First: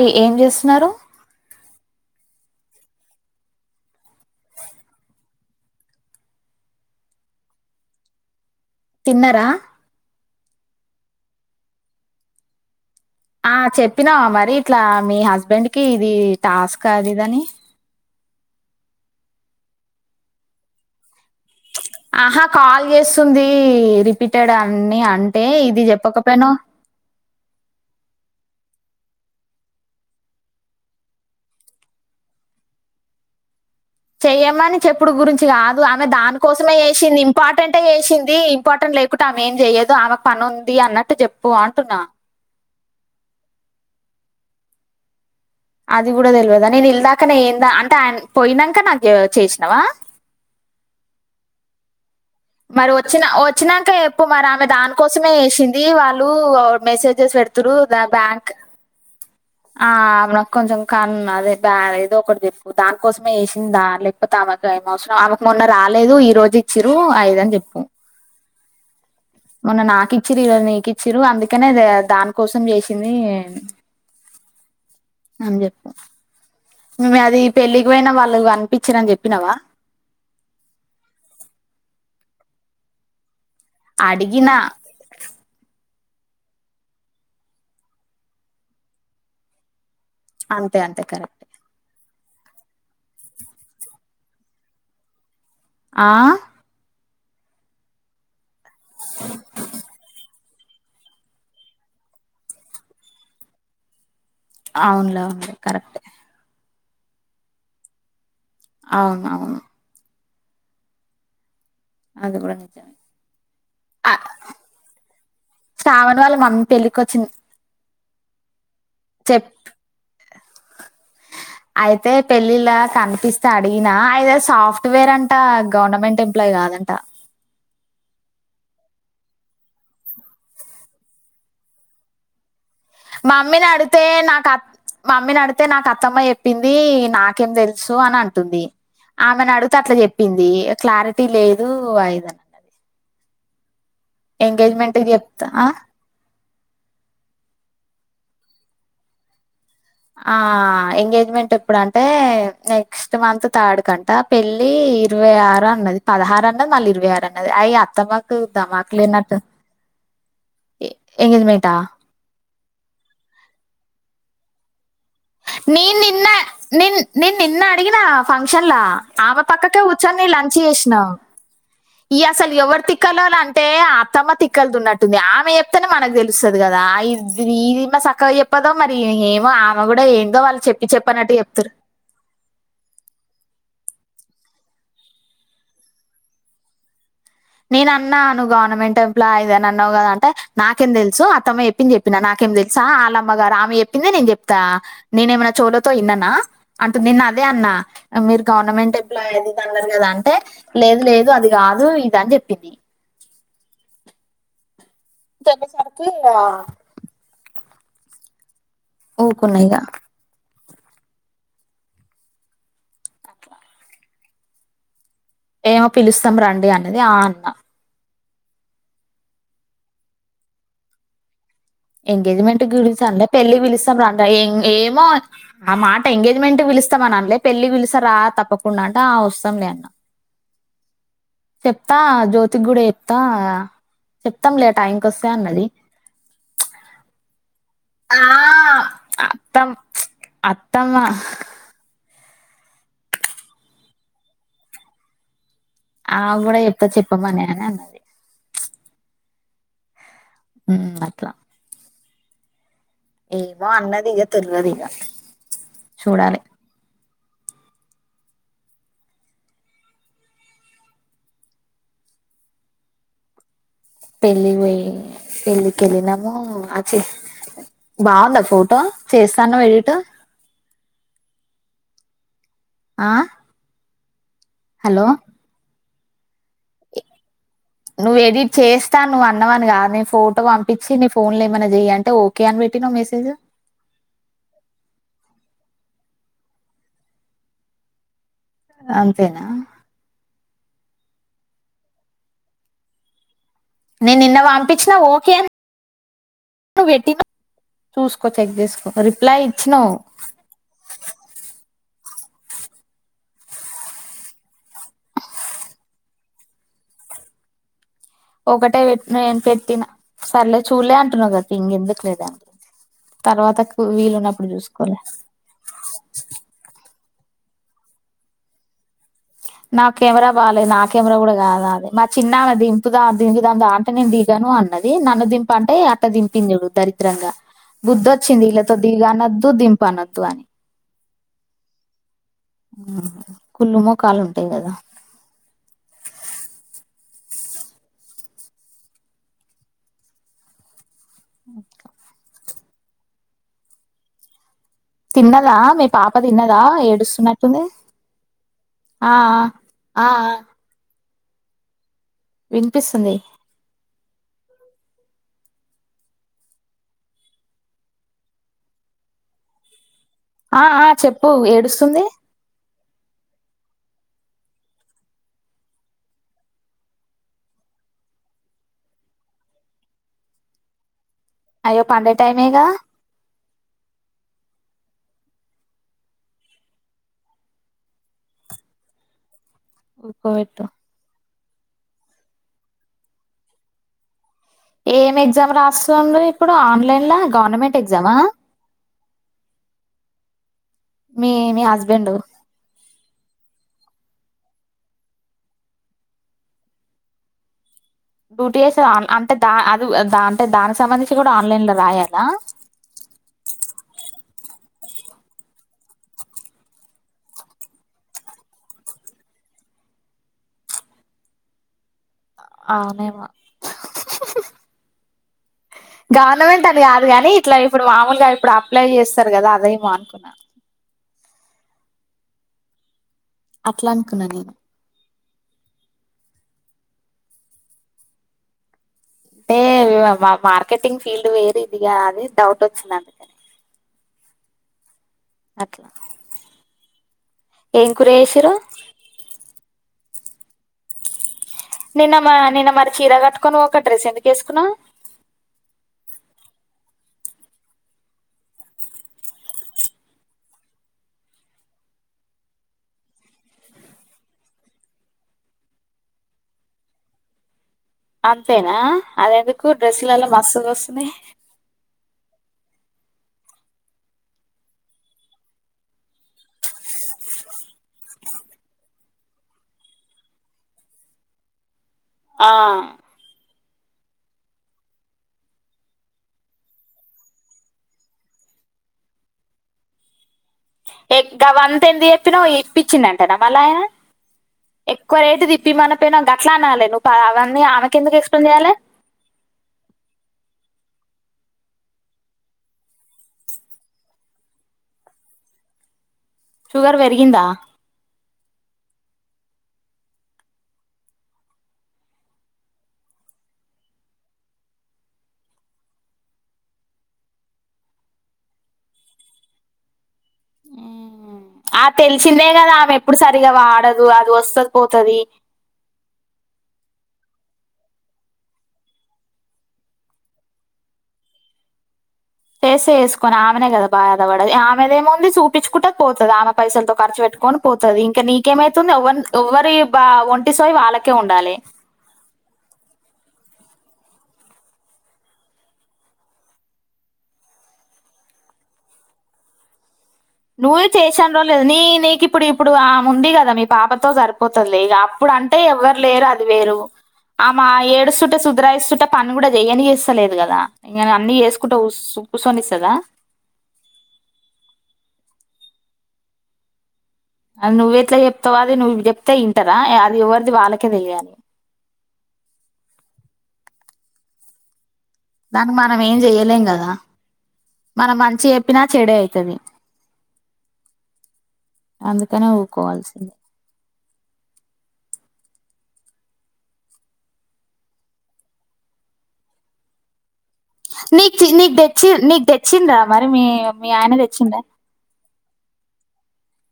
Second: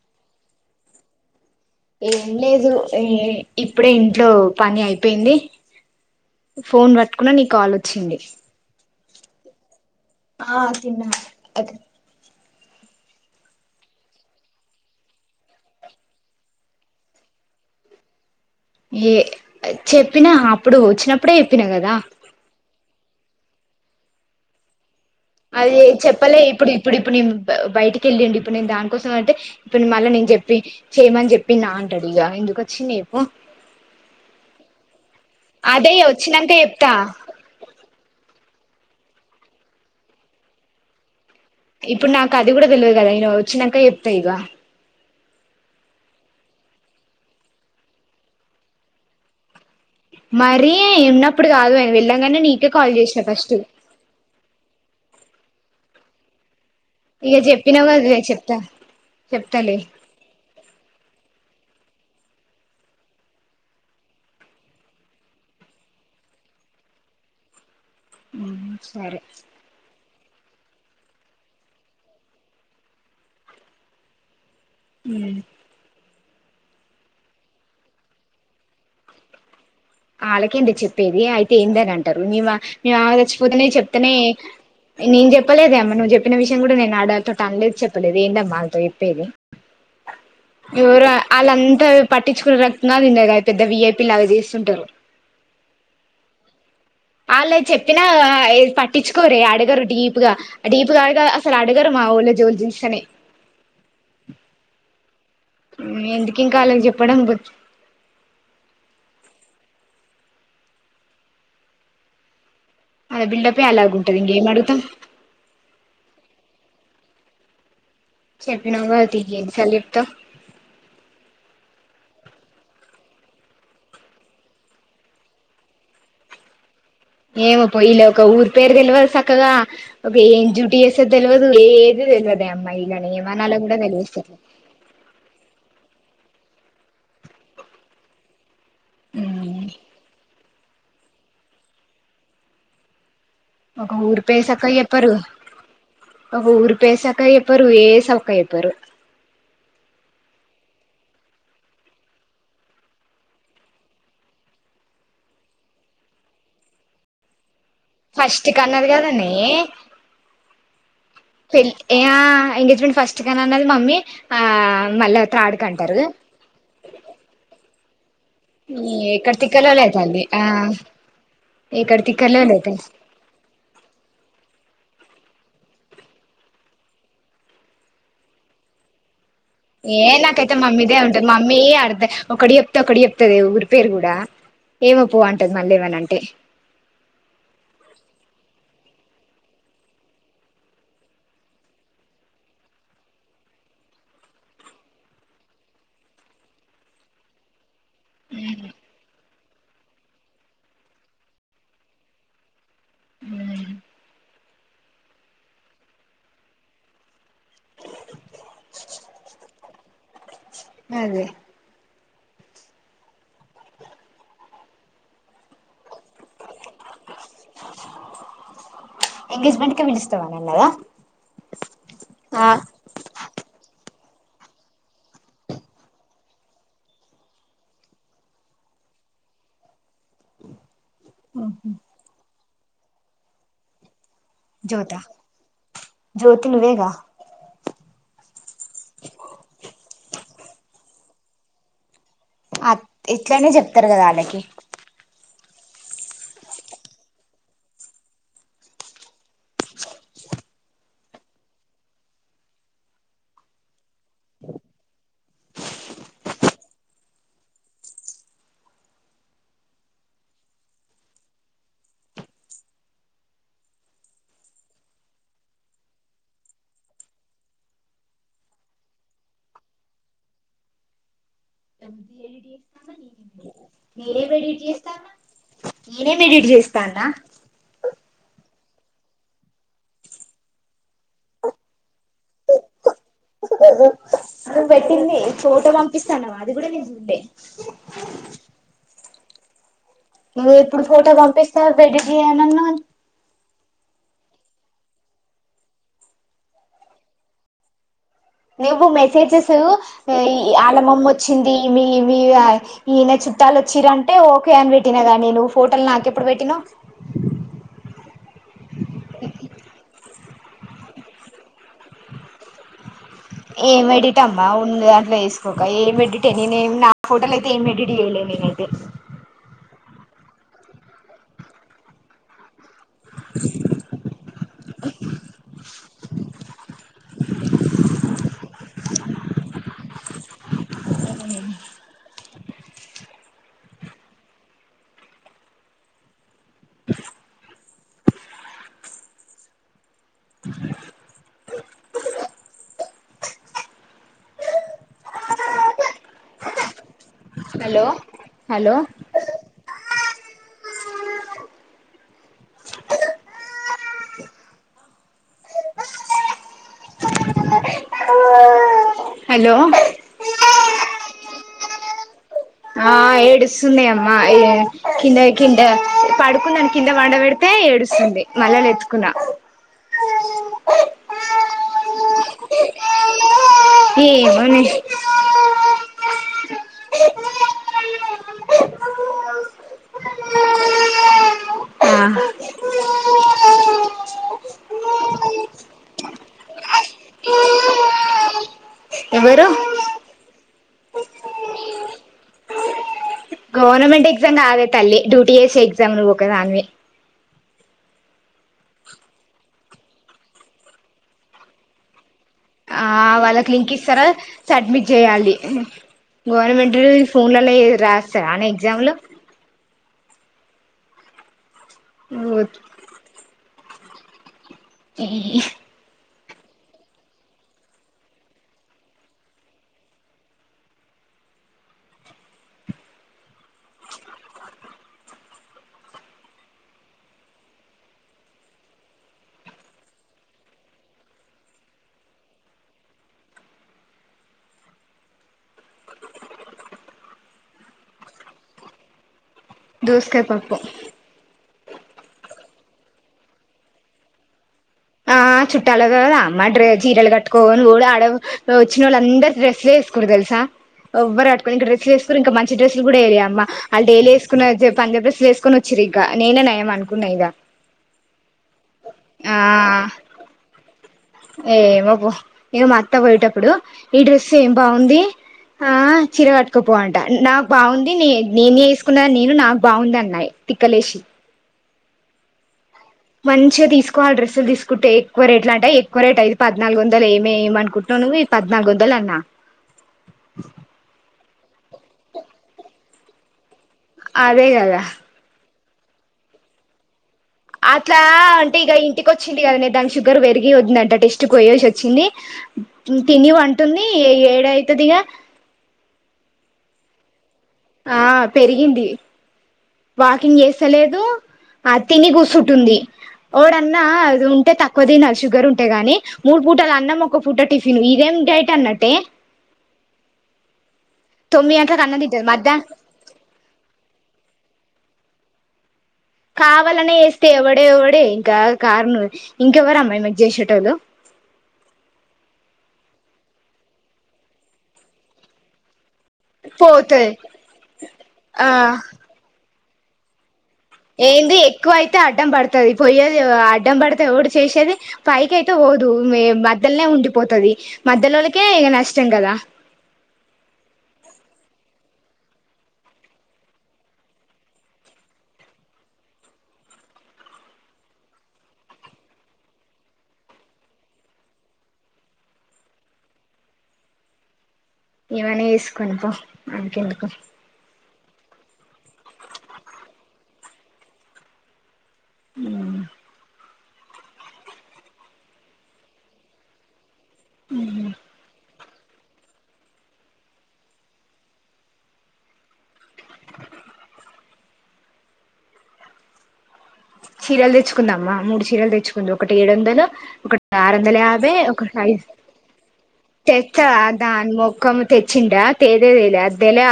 ఎ ఏం చేస్తున్నారు ఏం లేదు ఈ ఇప్పుడే ఇంట్లో పని అయిపోయింది ఫోన్ పట్టుకున్న నీ కాల్ వచ్చింది తిన్నరా ఆ తిన్నా అదే ఆ చెప్పినావా మరి ఇట్లా మీ హస్బెండ్ కి ఇది టాస్క్ కదిదని ఏ చెప్పినా అప్పుడు ఒచ్చినప్ అప్పుడే ఎప్పిన కదా ఆహా కాల్ చేస్తుంది రిపీటెడ్ అని అ అది చెప్పలే ఇప్పుడు ఇప్పుడు ఇప్పుడు నేన్ బయటికేళ్ళిండ్ ఇప్పుడు నేన్ దాన్ కోసం అంటే ఇప్పుడు మళ్ళ నేను చెప్పి చేయమని జెప్పిన్న అంటాడు ఇగ ఇందుకొచ్చిది జేప్పు చెయ్యమని చెప్పుడు గురించి కాదు అదే ఆమె దాని వచ్చినాక కోసమే చెప్తా చేసింది ఇంపార్టెంటే చేసింది ఇంపార్టెంట్ లేకుటే ఆమె ఏం చెయ్యదు ఆమే పని ఉంది అన్నట్టు చెప్ ఇప్పుడు నాకు అది కూడా తెల్వదు కదా ఇన వచ్చినంక చెప్తా ఇగ అది కూడా తెల్వదా నేను ఇల్దకనే ఎంద అంటే ఆయన పోయినంక నాకు చేసినవా మరి ఉన్నప్పుడు కాదు ఆయన వెళ్ళా మరి వోచ్చిన వోచ్చినంక ఎప్పు మరి ఆమె దాన్ కోసమే చేసింది వాళ్ళు ఇగ మెసేజెస్ పెడుతురు చెప్పినవ్ కాదనే బ్యాంక్ చెప్తా చెప్తాలే ఆ అవున కొంచం కన్ అదే ఆ ఏదో ఒకటి చెప్పు దానికోసమే చేసింది లేకపోతే ఆమెకు ఏం అవసరం ఆమెకు మొన్న రాలేదు ఈ రోజు ఇచ్చిరు అదిదని చెప్పు సరే ఇచ్చిన్రు నీకు ఇచ్చిన్రు అందుకనే దాని కోసం చేసింది అని చెప్పు నువ్ అది పెళ్ళికి పోయిన వాళ్ళు కనిపించిన్రు అని చెప్పినవ ఆల్లకేంది చెప్పేది అయితే ఏందని అంటారు నివ నివాలచ్ పోదునుంచి చెప్తనే అడిగినా నేను చెప్పలేదేమ్మ నువ్వు చెప్ చెప్పిన విషయం కూడా నేను ఆడ అంతో అనలేదు చెప్పలేదు ఎందమ్మా ఆళ్ళతో చెప్పేది అంతే అంతే ఏవరు కరెక్ట్ ఆలంతా పట్టించుకునే రక్కదు పెద్ద వీఐపి లాగా చేస్తుంటారు ఆ ఆల్లయ్ చెప్పినగద పట్టిచుకోరే అడుగరు డీప్గా డీపుగా ఆగ అసలు అడగురమావలో జోల్ జిసనే అవునులే అవును ఎందుకు ఇంకా ఆళ్ళకి చెప్ ప్పడం బుజ్ అవును అవును అది కూడా క అది బిల్డ్ అప్ ఏ అలాగుంటది ఇంకేం అడుగుతాం పెళ్లికొచ్చింది చెట్ పినవ్ గద తి ఇంకెన్ని సాల్ల చెప్తావ్ అయితే పెళ్ళిళ్ళ కనిపిస్తే అడిగినా అయిన సాఫ్ట్వేర్ అంట గవర్నమెంట్ ఎంప్లాయి కాదంట ఏమో పో ఇళ్ళయి ఒక ఊరు పేరు తెల్వదు సక్కగా ఒక ఏం జ్యూటీ చేసేది తెల్వదు ఏంది తెల్వదే అమ్మ మమ్మీని అడితే నాకు అత్ మమ్మీని అడితే నాకు అత్ అత్తమ్మ చెప్పింది నాకేం తెలుసు అని అంటుంది ఆమెను అడుగుతే అట్లా చెప్పిం ది క్లారిటీ లేదు [inaudible] అన్నది ఒక్క ఊరు పేరు సక్కగా చెప్పరు ఆ ఒక్క ఊరు పేరు సక్కగా చెప్పరు ఏ సక్కగా చెప్పరు ఆ ఎంగేజ్మెంట్ ఎప్పుడు అంటే నెక్స్ట్ మంత్ థర్డ్ కంట పెళ్లి ఇరవై ఆరు అన్నది పదహారు అన్నది మళ్ళీ ఇరవై ఆరు అన్నది అయి అత్తమ్మకు ఫస్ట్ కన్నది కదనే దమాకులేనట్ ఎ ఎంగేజ్మెంటా మెంట్ ఫస్ట్ కి అని అన్నది మమ్మీ ఆ మళ్ళ నేన్ నిన్న నేన్ నేన్ నిన్న అడిగినా ఫంక్షన్ లా ఎక్కడ ఆమె పక్కకే తిక్కలోలైతాంది కూచ్చోని ఆ లంచ్ చేసినా ఎక్కడ ఈ అసలు ఎవరు తిక్కలోలైతాంది తిక్కలోలు అంటే అత్తమ్మ తిక్కల్ది ఉన్న ట్టుంది ఆమె చెప్తేనే మనకు తెలుస్తది కదా ఇ ఇది ఈమ సక్కగా చెప్పదో మరి ఏ ఆమె కూడా ఏం అంత మమ్మీదే ఉంటంది మమ్మీయే అడితే ఒకటి చెప్తే ఒకటి చెప్తాదే నిపేరు కూడా ఏమో పో అంటది మళ్ళీ ఏమన్న అంటే నేను అన్నా నువ్ గవర్నమెం టె ఎంప్లాయి ఇదనని అన్నావు కదా అంటే నాకేం తెలుసు అతమ్మ చెప్పింది చెప్పినా నాకేం తెలుసా ఆళ్లమ్మ గారు ఆమే చెప్పిందే నేను చెప్తా నేను ఏమన్నా చెవులతో ఇన్ననా అంటుది నిన్న అదే అన్నా మీరు గవర్నమెంట్ ఎంప్లాయ్ అది అన్నరు కదా అంటే లేదు లేదు అది కాదు ప్తా అని చెప్పింది మ్మ్ చెప్పేసరికి అ ఊకున్నా యిగా అదే ఏమో పిలుస్తాం రండి అన్నది ఆ అన్న ఎంగేజ్మెంట్ కి పిలుస్తావ్ అని అన్నదా ఎంగేజ్మెంట్ గురించి అనలే పెళ్లికి విలుస్ [unintelligible] ఇంగ ఏమో ఆ మాట ఎంగేజ్మెంట్ పిలుస్తాం అని అండ్లే పెళ్ళి పిలుస్సా రా తప్పకుండా అంటే ఆ వస్తాంలే అన్న చెప్తా జ్యోతికి గూడ చెప్ తా చెప్తాం లే జ్యోత టైంకి వస్తే అన్నది జ్యోతి నువ్వేగా ఆ అత్తం అత్తమ్మా అ ఇట్లనే చెప్తారు కదా వాళ్ళకి ఆవకు కూడా చెప్తా చెప్పమని అని అన్నది ఉమ్ అట్లా ఏమో అన్నదిగ తెలువది ఇగ చూడాలి బావుందా ఫోటో చేస్తా అన్నావు ఎడిట్ [inaudible] ఆ మీరే ఎడిట్ చేస్తాన్న హలో నేనేం ఎడిట్ చేస్తాన్నా నువ్వు ఎడిట్ చేస్తాను నువ్వు అన్నవని కాదు నేను ఫోటో పంపించి నీ ఫోన్ లో ఏమైనా చెయ్యి అని ఓకే పెట్టినవ్ మెసేజ్ నువ్వు పెట్టింది ఫోటో పం పిస్తానవా అది కూడా నేను చూళ్ళే అంతేనా ఇప్పుడు ఫోటో పంపిస్తా ఎడిట్ చేయనన్నా నేను నిన్న పంపించినా ఓకే అని నువ్ పెట్టినవ్ నువ్వు మెసేజెస్ ఇ ఆలమమ్మ వచ్చింది మీ మీ ఆ ఈయన చుట్టాలు వచ్చిరంటే ఓకే అని పెట్టినాగా నేను ఫోటోలు నాకెప్పుడు పెట్టినవ్ ఒకట్ ట్ట పెట్ నేన్ పెట్టిన సర్లే చూలే అంటున్నావు కదా ఇంకెందుకు లేరా ఏమేడిట్టమ్మా ఉంది దాంట్లో వేసుకోక ఏం ఎడిట్ నేనేమి నా ఫోటోలైతే ఏం ఎడిట్ చేయలె నేనైతే నాకు కెమెరా బాలేదు నా కెమెరా కూడా కాదాది మా చిన్నాన్నది దింపు దా దింపుదా దాం అంటే నేను దిగను అన్నది నన్ను దింపు అంటే అట్ట దిపింది చూడు దరిద్రంగా బుద్ధి వచ్చింది ఈళ్ తో దిగు అనొద్దు దింపు అనొద్దు అని హ్మ్ కుళ్ళు మొఖాలు ఉంటాయి కదా ఓక [inaudible] తిన్నదా మీ పాప తిన్నదా ఏడుస్తున్న తనే హలో హలో ఆ ఆ ఆ వినిపిస్తుంది హలో ఆ ఆ చెప్పు ఏడుస్తుంది ఆ ఏడుస్తుంది అమ్మాయి కింద కింద పడుకున్నాను కింద పండ పెడితే ఏడుస్తుంది మళ్ళలెత్తుకున్నా అయ్యో పండే టైమేగా ఏ మని ఒక [unintelligible] తో ఏం ఎగ్జామ్ రాస్తుంది ఇప్పుడు ఆన్లైన్ల గవర్నమెంట్ ఎగ్జామా ఆ ఎవరు మీ మీ హస్బెండు గవర్నమెంట్ ఎగ్జామ్ కాదే తల్లి డూటిఎస్ ఎగ్జామ్ నువ్వు ఒక దానివి డ్యూటీ చేసే అంటే దా అది అంటే దానికి సంబంధించి కూడా ఆన్లైన్ లో రాయాలా ఆ వాళ్ళకి లింక్ ఇస్తారా సబ్మిట్ చేయాలి గవర్నమెంట్ ఫోన్లలో రాస్తారా అనే ఎగ్జామ్ లో అవునేమో [inaudible] అ గవర్నమెంట్ అని కాదు కాని ఇట్లా ఇప్పుడు మామూలుగా ఇప్పుడు అప్లై చేస్తారు కదా అదే మా అనుకున్నాను అట్లా అనుకున్నాను నేను అంటే మా మార్కెటింగ్ ఫీల్డ్ వేరే ఇదిగా అది డౌట్ వచ్చింది అందుకని అట్లా ఏం కుర చేసినిరు దోసకాయ పప్పు నిన్న మా నిన్న మరి చీర కట్టుకొని ఒక డ్రెస్ ఎందుకు వేసుకున్నా ఆ చుట్టాల కదామ్మ జీరలు కట్టుకోని ఆడ వచ్చిన వాళ్ళ అందరు డ్రస్లు వేసుకోరు తెలుసా ఎవ్వరు ఆడుకొని ఇం డ్రస్లు వేసుకు ఇంకా మంచి డ్రెస్లు కూడా వయలే అమ్మా వాళ్ళు డైలీ వేసుకు పంజబ్ డ్రెస్సులు వేసుకని వచ్చారు ఇక నేనే నయం అనుకున్నా ఇగ అంతేనా అద ఎందుకు డ్రెస్సులలా మా బస బ ఏమో పో ఇగ మా అత్త పోయేటప్పుడు ఈ డ్రెస్ ఏం బాగుంది ఆ చిర కట్టుకోపో ఆట నాకు బాగుంది న నేనే వేసుకున్నా నేను నాకు బాగుంది అన్నా తిక్కలేసి ఆ మంచిగా తీసుకోవాలి డ్రస్సులు తీసుకుంటే ఎక్కువ రేట్లులా అంటాయి ఎక్కువ రేట్ అది పద్నాలుగు వందలు ఏమే ఏమ అనుకుంటున్నావు నువ్వు ఈ పద్నాలుగు వందలు అన్నా ఎ గవన్ ఎంత చెపినవ్ పిచ్చింది అంట మళయినా అదే కదా ఎక్కువ రేటు ది మన పైన గట్లానాల నువ్ అట్లా అంటే ఇక ఇంటికి వచ్చింది కదా నే దానికి షుగర్ పెరిగి వద్దందంట టెస్ట్ యేసి వచ్చింది తిని వంటుంది ఏ ఏడవుతుందిగా షుగర్ పెరిగిందా ఆ పెరిగింది వాకింగ్ చేస్తలేదు ఆ తిని కూసుుంటుంది వాడ అన్నా అది ఉంటే తక్కువ తినాలి షుగర్ ఉంటే గాని మూడు పూటలు అన్నం ఒక పూట టిఫిన్ ఇదేం డైట్ అన్నట్టే మ్మ్. తొమ్మిది గంటలకు ఆ అన్నం తింటది తెలిసిందే మధ్యా కదా ఆమె ఎప్పుడు సరిగా వాడదు అది వస్తుది పోతుది కావాలనే చేస్తే ఎవడే ఎవడే ఇంకా కారణ ఇంకెవ్వర అమ్మా ఈమెకి చేసేటోళ్ళు చేసే వేసుకొని ఆమెనే కదా బాధ పడది ఆమెద ఏమముంది చూపించుకుంట పోతాది ఆమె పైసలతో పోతది ఖర్చు పెట్టుకొని పోతుంది ఇంకా ఆ నీకేమైతుంది బా ఒంట ఏంది ఎక్కువ అయితే అడ్డం పడుతుది పోయ్యేది ఇడం పడితే టి చేసేది పైకి అయితే పోదు మ మధ్యలోనే ఉండిపోతుది మధ్యలోళకే ఇక నష్టం కదా నువ్వే చేసాను రోజులేదు నీ నీకు ఇప్పుడు ఇప్పుడు ఆ ఉంది కదా మీ పాపతో సరిపోతుంది లేక అప్పుడు అంటే ఎవరు లేరు అది వేరు ఆమె ఏడుస్తుంటే సుధ్రయిస్తుంటే పని కూడా చెయని ఇస్తలేదు కదా ఇ అన్ని చేసుకుంటే కూర్చొనిస్తుదా అనే చేస్కొని పో నాకు ఎందుకు అది నువ్ ఎట్లా చెప్తావా అది నువ్వు చెప్తే ఇంటరా అది ఎవరిది వాళ్ళకే తెయాలి ఆ దానికి మనం ఏం చెయలేం కదా మన మంచి చెప్పినా చెడే అవుతుంది అందుకనే ఊకోవాల్సింది చీరలు తెచ్చుకుందమా ఒక మూడు చీరలు తెచ్చుకుంది ఒకటి ఏడు వందలు ఒకటి ఆరు వందల యాభై నీకు చి- నీకు ఒకై తెచ్చి నీకు తెచ్చిండ్రా మరి మీ తెచ్చా మీ ఆయన దాని తెచ్చిండ మొఖం తెచ్చిందడా తేదే తెేలే అద్దెలా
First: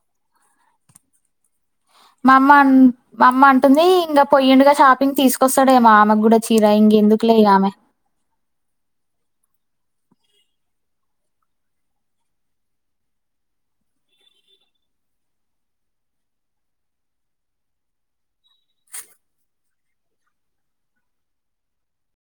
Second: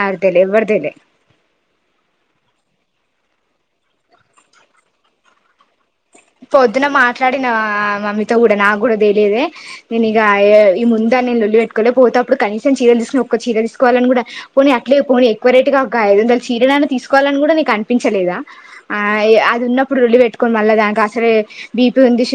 అ తేలి ఎవర్టేలే మా అమ మా అమ్మ అంటుంది ఇంకా పొయ్యిండుగా షాపింగ్ తీసుకొస్తాడే మామ్మ పొద్దున మాట్లాడిన మమ్మీతో కూడా నా కూడా తెలియదే నేను ఇక ఈ ముందా నేను నొల్లిలు పెట్టుకోలే పోతతేప్పుడు కనీసం చీరలు తీసుకుని ఒక్క చీర తీసుకోవాలని కూడా పోనీ అట్లే పోని ఎక్కువ రైటీ గా ఒకదు చీర నైన్న తీసుకోవాలని కూడా నీకు అనిపించలేద ఆ అది ఉన్నడు ఒల్లి పెట్టుకోని మళ్ళా దానికి సరే బీపి ఉంది